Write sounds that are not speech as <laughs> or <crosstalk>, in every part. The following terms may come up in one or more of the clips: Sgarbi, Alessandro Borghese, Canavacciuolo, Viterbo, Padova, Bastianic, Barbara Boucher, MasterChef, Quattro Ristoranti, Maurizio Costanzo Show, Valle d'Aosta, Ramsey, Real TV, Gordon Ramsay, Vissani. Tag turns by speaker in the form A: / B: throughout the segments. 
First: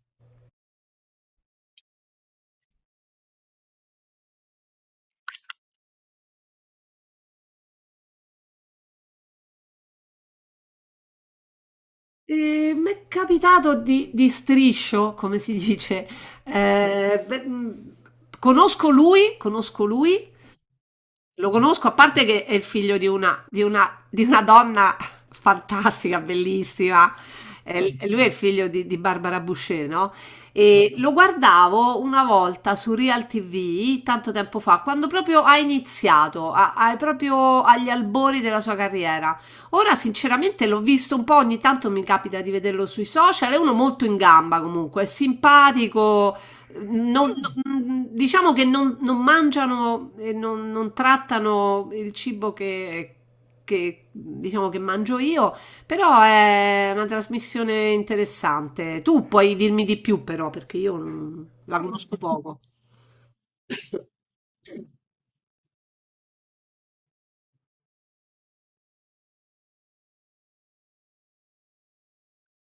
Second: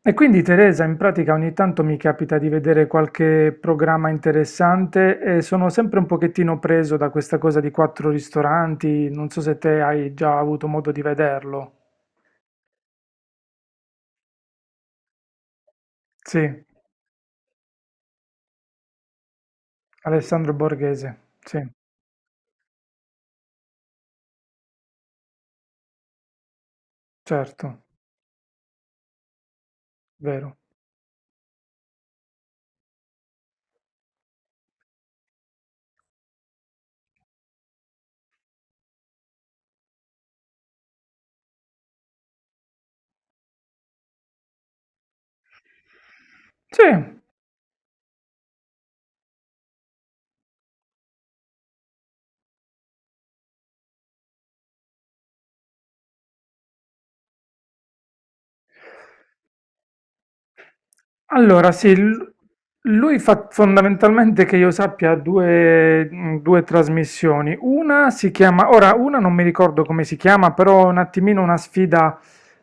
A: E quindi Teresa, in pratica ogni tanto mi capita di vedere qualche programma interessante e sono sempre un pochettino preso da questa cosa di quattro ristoranti, non so se te hai già avuto modo di vederlo.
B: M'è capitato di striscio, come si dice.
A: Sì,
B: Ehm, beh, mhmm, conosco lui,
A: Alessandro Borghese,
B: lo
A: sì,
B: conosco, a parte che è il figlio di una, di una donna <laughs> fantastica, bellissima.
A: certo,
B: Lui è il figlio di Barbara Boucher, no?
A: vero.
B: E lo guardavo una volta su Real TV, tanto tempo fa, quando proprio ha iniziato, proprio agli albori della sua carriera. Ora, sinceramente, l'ho visto un po', ogni tanto mi capita di vederlo sui social, è uno molto in gamba comunque, è simpatico,
A: Sì.
B: diciamo che non mangiano e non trattano il cibo diciamo che mangio io, però è una trasmissione interessante. Tu puoi dirmi di più, però, perché io non-
A: Allora,
B: la
A: sì,
B: conosco poco.
A: lui fa fondamentalmente che io sappia due trasmissioni. Una si chiama, ora una non mi ricordo come si chiama, però è un attimino una sfida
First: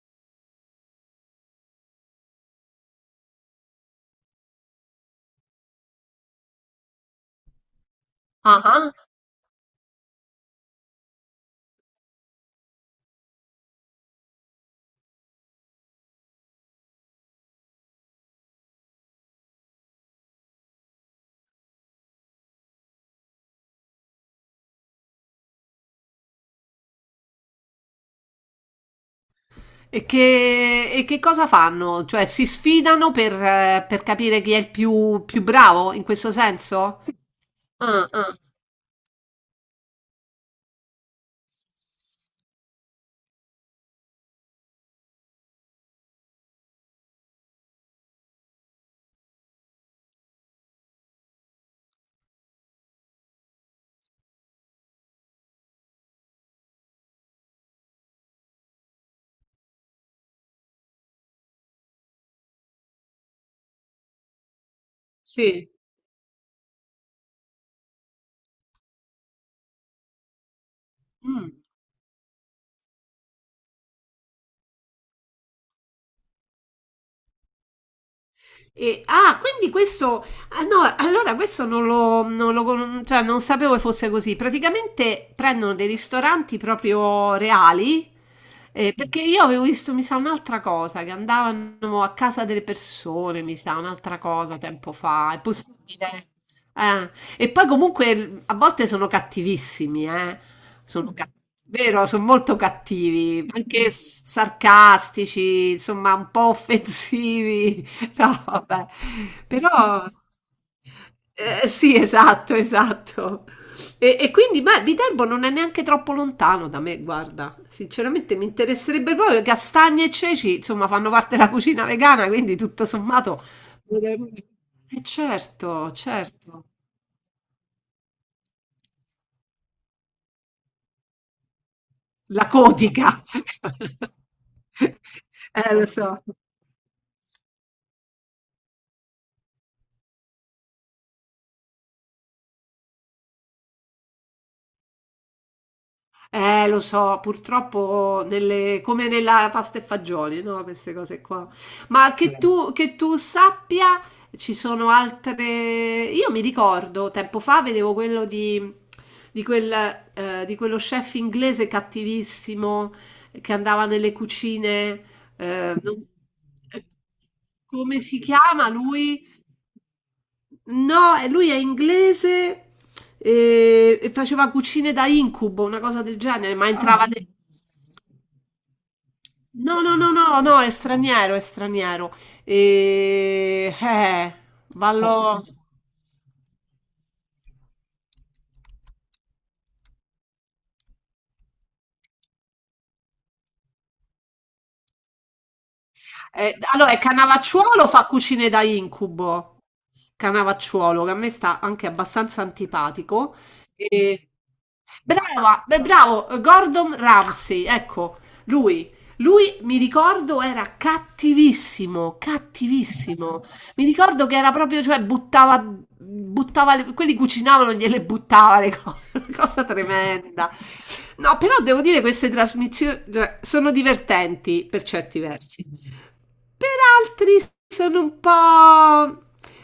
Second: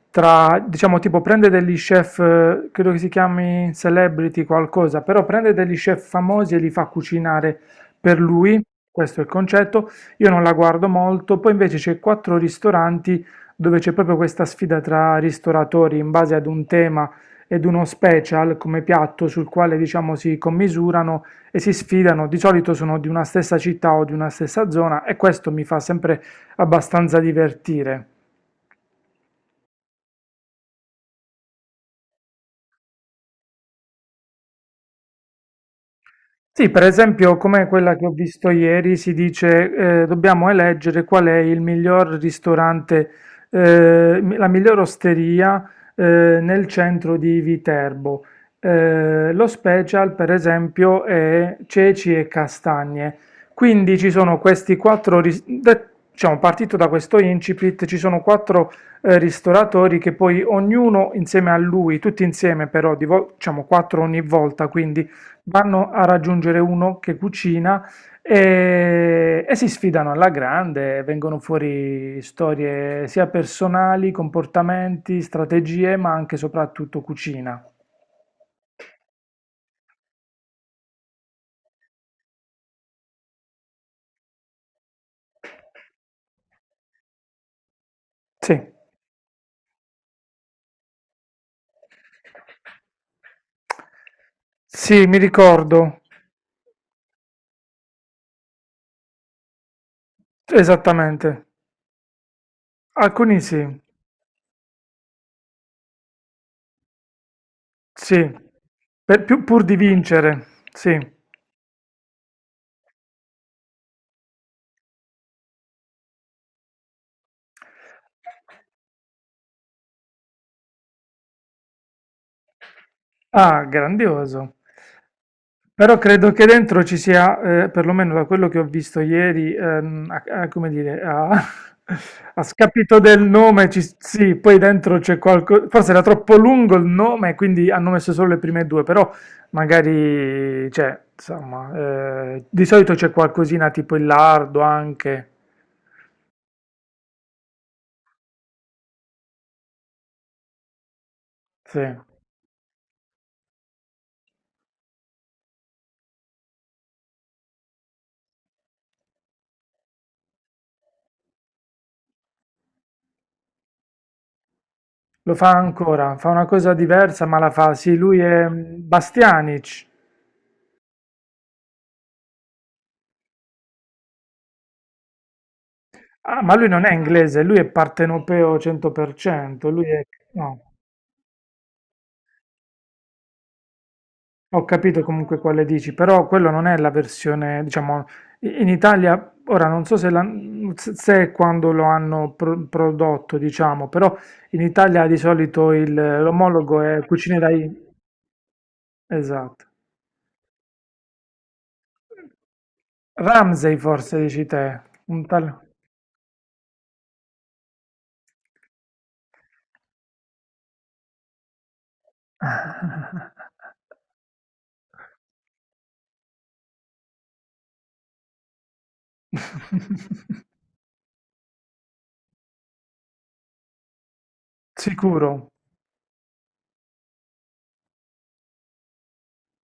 A: tra, diciamo, tipo prende degli chef, credo che si chiami celebrity qualcosa, però prende degli chef famosi e li fa cucinare per lui,
B: Ah, ah.
A: questo è il concetto. Io non la guardo molto, poi invece c'è quattro ristoranti dove c'è proprio questa sfida tra ristoratori in base ad un tema ed uno special come piatto sul quale diciamo si commisurano e si sfidano. Di solito sono di una stessa città o di una stessa zona e questo mi fa sempre abbastanza divertire.
B: E che cosa fanno? Cioè, si sfidano per capire chi è più bravo in questo
A: Sì, per
B: senso?
A: esempio, come quella che
B: Ah,
A: ho
B: ah,
A: visto ieri, si dice dobbiamo eleggere qual è il miglior ristorante, la miglior osteria nel centro di Viterbo. Lo special, per esempio, è ceci e castagne. Quindi ci sono questi quattro, diciamo, partito da questo incipit, ci sono quattro ristoratori che poi ognuno insieme a lui, tutti insieme però, diciamo quattro ogni volta, quindi
B: sì.
A: vanno a raggiungere uno che cucina e si sfidano alla grande, vengono
B: Mm.
A: fuori storie sia personali, comportamenti, strategie, ma anche e soprattutto cucina.
B: E- ah, quindi questo, ah, no, allora questo non lo con- cioè non sapevo che fosse così. Praticamente prendono dei ristoranti proprio reali,
A: Sì.
B: perché io avevo visto, mi sa, un'altra cosa, che andavano a casa delle persone, mi sa, un'altra cosa tempo
A: Sì, mi
B: fa. È
A: ricordo,
B: possibile? Eh, E poi comunque a volte sono cattivissimi, eh. Sono cattivi.
A: esattamente.
B: Vero, sono molto
A: Alcuni
B: cattivi,
A: sì,
B: anche sarcastici, insomma, un po' offensivi. <laughs>
A: sì,
B: No, vabbè.
A: Pur di
B: Però
A: vincere, sì.
B: sì, esatto, esatto. E quindi, beh, Viterbo non è neanche troppo lontano da me, guarda. Sinceramente mi interesserebbe proprio. Castagne e ceci, insomma, fanno parte della cucina vegana, quindi tutto sommato.
A: Ah, grandioso.
B: E certo,
A: Però credo che
B: certo.
A: dentro ci sia, perlomeno da quello che ho visto ieri, come dire, <laughs> a
B: La
A: scapito del
B: codica. <laughs>
A: nome, ci, sì, poi dentro c'è qualcosa,
B: Lo
A: forse era
B: so.
A: troppo lungo il nome, quindi hanno messo solo le prime due, però magari, cioè, insomma, di solito c'è qualcosina tipo il lardo anche,
B: Lo so, purtroppo come nella pasta e fagioli, no? Queste cose qua.
A: sì.
B: Ma che tu, che tu sappia, ci sono altre. Io mi ricordo, tempo fa vedevo quello di quel, di quello chef inglese cattivissimo che andava nelle cucine.
A: Lo fa
B: eh, non-
A: ancora, fa una cosa
B: eh,
A: diversa, ma la fa, sì,
B: Come si
A: lui è
B: chiama lui?
A: Bastianic.
B: No, lui è inglese e faceva cucine da incubo, una cosa del
A: Ah, ma
B: genere,
A: lui non è inglese, lui è partenopeo 100%,
B: No,
A: lui
B: no,
A: è...
B: no, no, no, è
A: No,
B: straniero, è straniero. E... Eh,
A: ho capito comunque
B: vallo...
A: quale dici, però quello non è la versione, diciamo, in Italia, ora non so se, se è quando lo hanno prodotto, diciamo, però in Italia di solito
B: <laughs>
A: l'omologo
B: allora, è
A: è Cucine
B: Canavacciuolo
A: dai...
B: fa cucine da incubo.
A: Esatto.
B: Canavacciuolo, che a me sta anche abbastanza antipatico.
A: Ramsey forse dici te, un tal...
B: Brava, bravo, Gordon Ramsay, ecco, lui. Lui, mi ricordo, era cattivissimo, cattivissimo. Mi
A: <laughs>
B: ricordo che era proprio, cioè, buttava quelli cucinavano, gliele buttava le cose, <laughs> una cosa tremenda. No, però devo dire queste trasmissioni, cioè, sono divertenti per certi
A: Sicuro?
B: versi. Per altri sono un po'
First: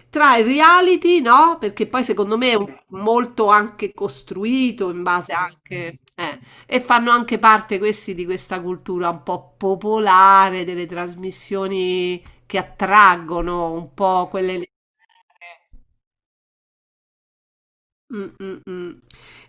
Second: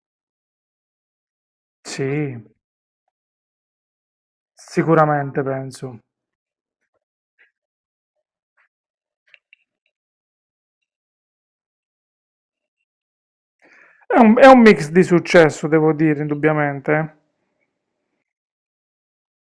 B: tra il reality, no? Perché poi secondo
A: Sì,
B: me molto anche costruito in base
A: sicuramente penso.
B: anche. Eh, e fanno anche parte questi di questa cultura un po' popolare, delle trasmissioni che attraggono un
A: È
B: po'
A: un, è
B: quelle.
A: un mix di successo, devo dire, indubbiamente.
B: Mm, mm, mm.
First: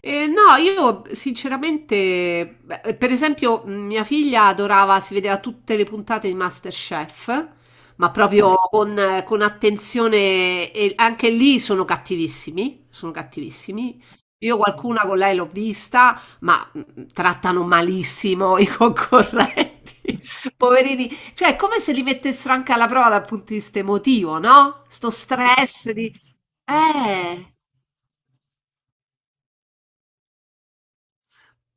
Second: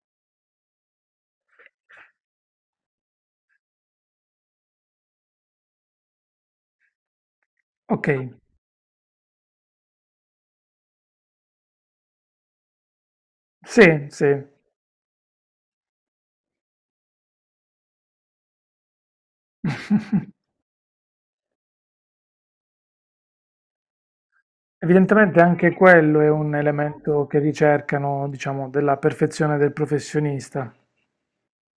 B: No, io sinceramente, beh, per esempio, mia figlia adorava, si vedeva tutte le puntate di MasterChef,
A: Ok,
B: ma proprio con attenzione, e anche lì sono cattivissimi, sono cattivissimi.
A: sì, sì.
B: Io qualcuna con lei l'ho vista, ma trattano malissimo i concorrenti,
A: <laughs>
B: <laughs> poverini. Cioè, è come se li mettessero anche alla prova dal punto di vista emotivo, no? Sto
A: Evidentemente anche
B: stress di.
A: quello è un elemento che
B: Eh,
A: ricercano, diciamo, della perfezione del professionista.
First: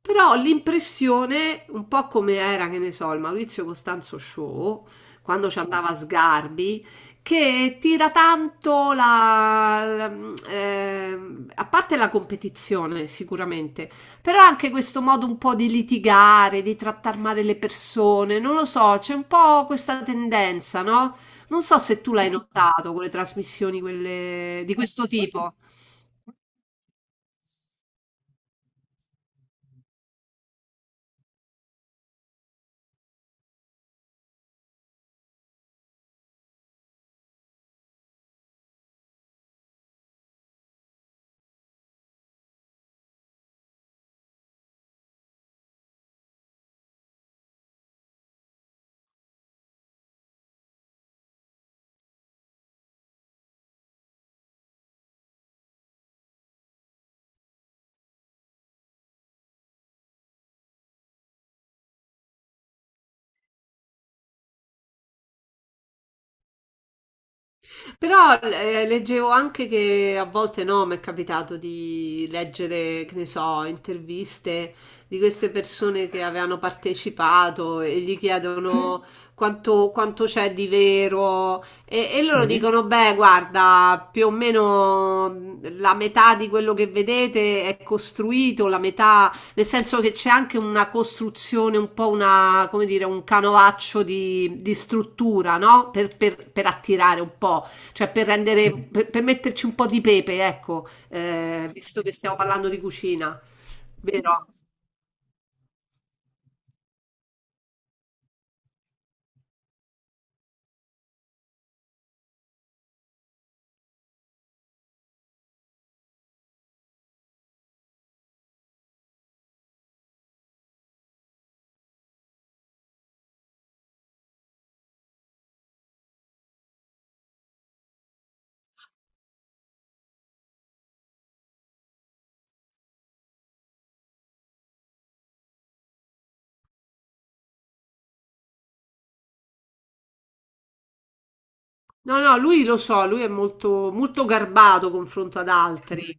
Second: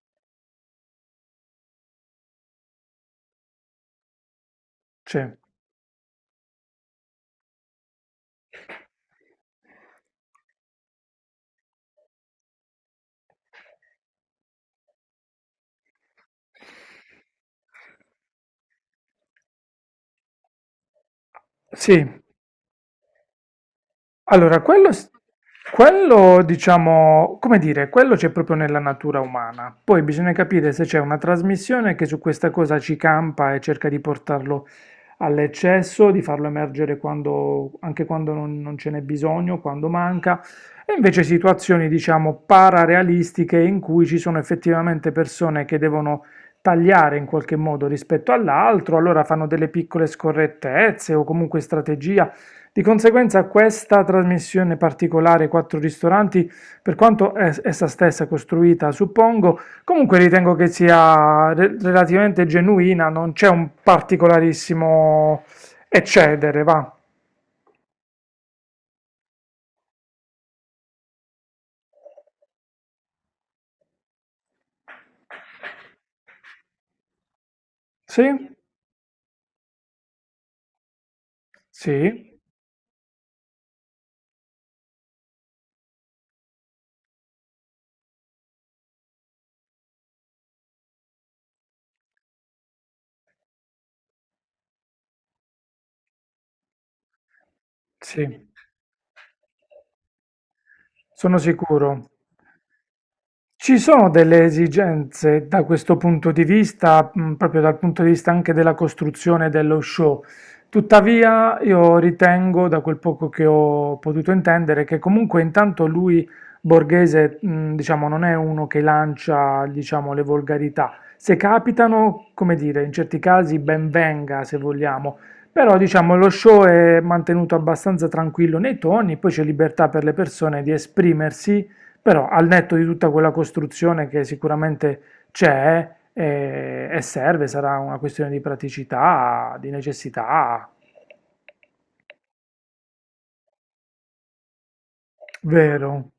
B: Però l'impressione, un po' come era, che ne so, il Maurizio Costanzo Show,
A: Sì.
B: quando ci andava a Sgarbi, che tira tanto a parte la competizione sicuramente, però anche questo modo un po' di litigare, di trattare male le persone, non lo so, c'è un po' questa tendenza, no? Non so se
A: Sì.
B: tu l'hai notato con le trasmissioni
A: Allora,
B: quelle di
A: quello,
B: questo
A: s-
B: tipo.
A: quello, diciamo, come dire, quello c'è proprio nella natura umana. Poi bisogna capire se c'è una trasmissione che su questa cosa ci campa e cerca di portarlo all'eccesso, di farlo emergere quando, anche quando non ce n'è bisogno, quando manca, e invece situazioni, diciamo, pararealistiche in cui ci sono effettivamente persone che devono tagliare in qualche modo rispetto all'altro, allora fanno delle piccole scorrettezze o comunque strategie di conseguenza questa trasmissione particolare Quattro Ristoranti, per quanto essa stessa costruita, suppongo, comunque ritengo che sia relativamente genuina, non c'è un particolarissimo eccedere, va?
B: Però leggevo anche che a volte no, mi è capitato di leggere, che ne so, interviste di queste persone che avevano partecipato e gli
A: Sì?
B: chiedono <laughs> quanto c'è di vero e
A: Sì?
B: loro dicono, beh, guarda, più o meno la metà di quello che vedete è costruito, la metà, nel senso che c'è anche una costruzione, un po' una, come dire, un canovaccio di struttura, no? Per attirare un po'. Cioè per
A: Sì,
B: rendere, per metterci un po' di pepe, ecco,
A: sono
B: visto
A: sicuro.
B: che stiamo parlando di cucina,
A: Ci sono delle
B: vero?
A: esigenze da questo punto di vista, proprio dal punto di vista anche della costruzione dello show. Tuttavia, io ritengo, da quel poco che ho potuto intendere, che comunque intanto lui, Borghese, diciamo, non è uno che lancia, diciamo, le volgarità. Se capitano, come dire, in certi casi ben venga, se vogliamo. Però, diciamo, lo show è mantenuto abbastanza tranquillo nei toni, poi c'è libertà per le persone di esprimersi però al netto di tutta quella costruzione che sicuramente c'è e serve, sarà una questione di praticità, di necessità,
B: No, no, lui lo so, lui è molto, molto garbato confronto ad
A: vero?
B: altri.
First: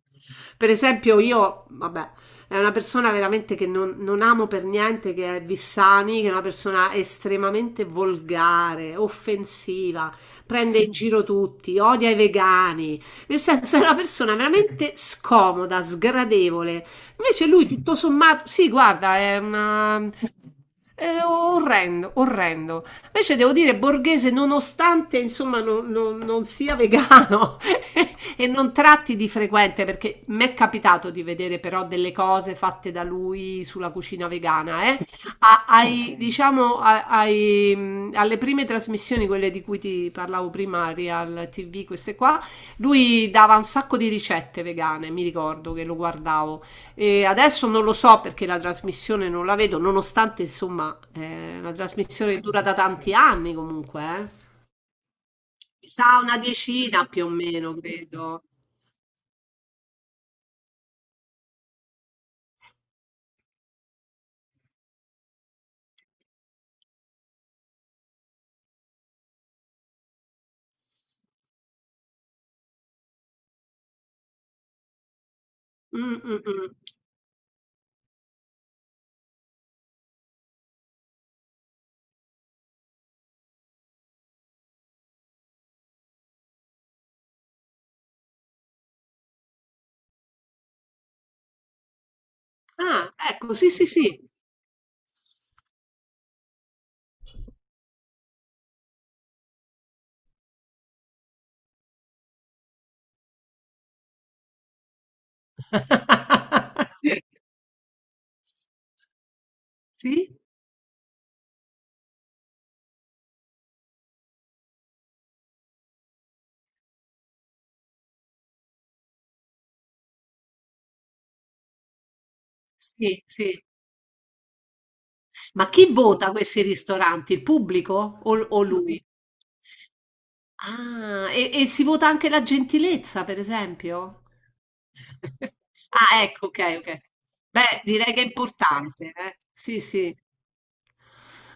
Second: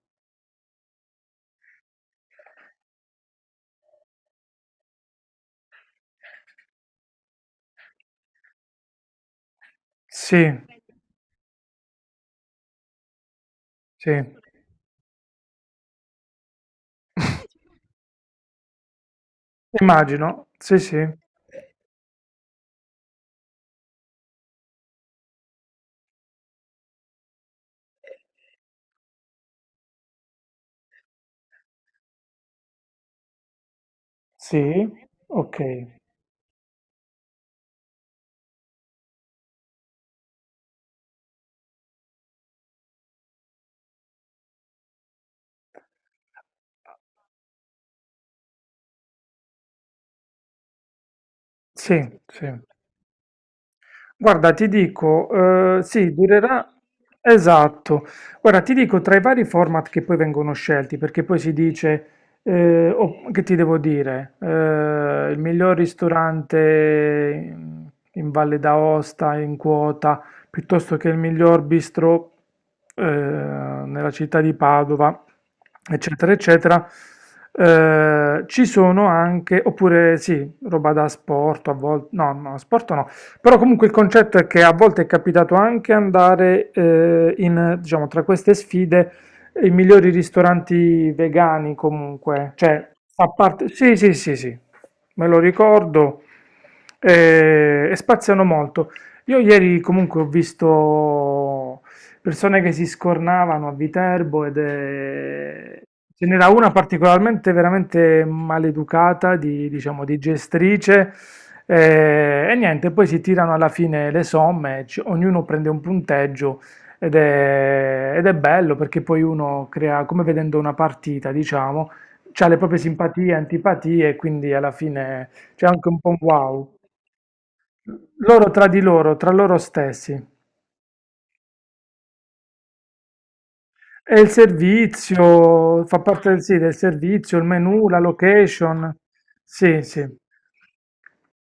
B: Per esempio, io, vabbè, è una persona veramente che non amo per niente, che è Vissani, che è una persona estremamente volgare, offensiva,
A: Sì,
B: prende in giro tutti, odia i vegani, nel senso è una
A: sì.
B: persona veramente scomoda, sgradevole. Invece
A: <laughs>
B: lui, tutto sommato, sì, guarda,
A: Immagino, sì, sì,
B: è orrendo, orrendo. Invece devo dire borghese, nonostante insomma non sia vegano <laughs> e non tratti di frequente, perché mi è capitato di vedere però delle cose fatte da lui sulla cucina vegana,
A: sì,
B: eh.
A: ok.
B: Diciamo, alle prime trasmissioni, quelle di cui ti parlavo prima, Real TV, queste qua, lui dava un sacco di ricette vegane, mi ricordo che lo guardavo e adesso non lo so perché la trasmissione non la vedo, nonostante insomma una
A: Sì,
B: trasmissione che
A: sì.
B: dura da tanti anni comunque, eh.
A: Guarda, ti dico,
B: Mi
A: sì,
B: sa una
A: durerà.
B: decina più o meno,
A: Esatto.
B: credo.
A: Guarda, ti dico tra i vari format che poi vengono scelti, perché poi si dice, che ti devo dire, il miglior ristorante in, Valle d'Aosta in quota, piuttosto che il miglior bistro, nella città di Padova,
B: Mm,
A: eccetera,
B: mm, mm.
A: eccetera. Ci sono anche, oppure sì, roba da sport a volte, no, no, sport no però comunque il concetto è che a volte è capitato anche andare in, diciamo, tra queste sfide i migliori ristoranti vegani comunque, cioè
B: Ah,
A: fa
B: ecco,
A: parte...
B: sì, sì,
A: Sì, sì,
B: sì.
A: sì, sì, me lo ricordo e spaziano molto. Io ieri comunque ho visto persone che si scornavano a Viterbo ed è... Ce n'era una
B: <laughs>
A: particolarmente veramente maleducata, di, diciamo, di
B: Sì?
A: gestrice, e niente, poi si tirano alla fine le somme, ognuno prende un punteggio ed è bello perché poi uno crea, come vedendo una partita, diciamo, ha le proprie
B: Sì,
A: simpatie,
B: sì.
A: antipatie e quindi alla fine c'è
B: Ma chi
A: anche un po' un
B: vota questi
A: wow.
B: ristoranti? Il pubblico
A: Loro
B: o
A: tra di
B: lui?
A: loro, tra loro stessi.
B: Ah, e si vota anche la gentilezza, per
A: È
B: esempio?
A: il servizio, fa
B: Ah,
A: parte del,
B: ecco,
A: sì, del
B: okay, okay.
A: servizio, il
B: Beh,
A: menu, la
B: direi che è
A: location.
B: importante, eh. Sì,
A: Sì, sì.
B: sì.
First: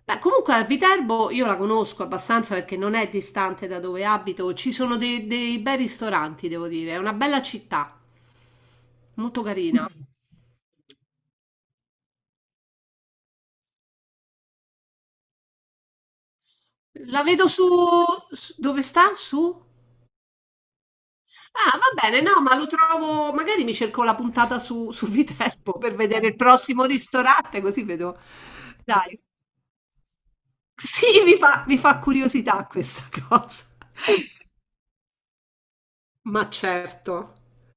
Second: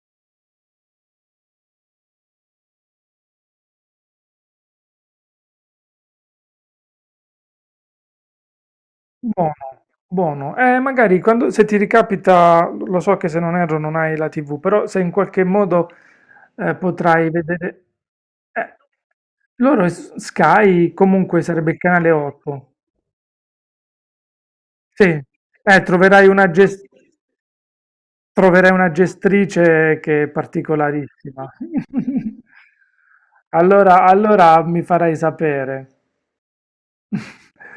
B: Beh, comunque a Viterbo io la conosco abbastanza perché non è distante da dove abito. Ci sono dei bei ristoranti, devo dire. È una bella città, molto
A: Buono,
B: carina.
A: buono. Magari quando, se ti ricapita, lo so che se non erro non hai la TV, però se in qualche modo
B: La
A: potrai
B: vedo su,
A: vedere...
B: su-
A: eh,
B: dove sta? Su?
A: Loro è Sky comunque sarebbe il
B: Ah, va
A: canale
B: bene, no, ma lo
A: 8.
B: trovo. Magari mi cerco la puntata su,
A: Sì,
B: su Viterbo per
A: troverai
B: vedere il
A: una
B: prossimo
A: gestione...
B: ristorante, così vedo.
A: Troverai una
B: Dai,
A: gestrice che è
B: sì,
A: particolarissima.
B: mi fa
A: <laughs>
B: curiosità questa <laughs> cosa.
A: Allora mi farai sapere.
B: Ma certo,
A: <laughs>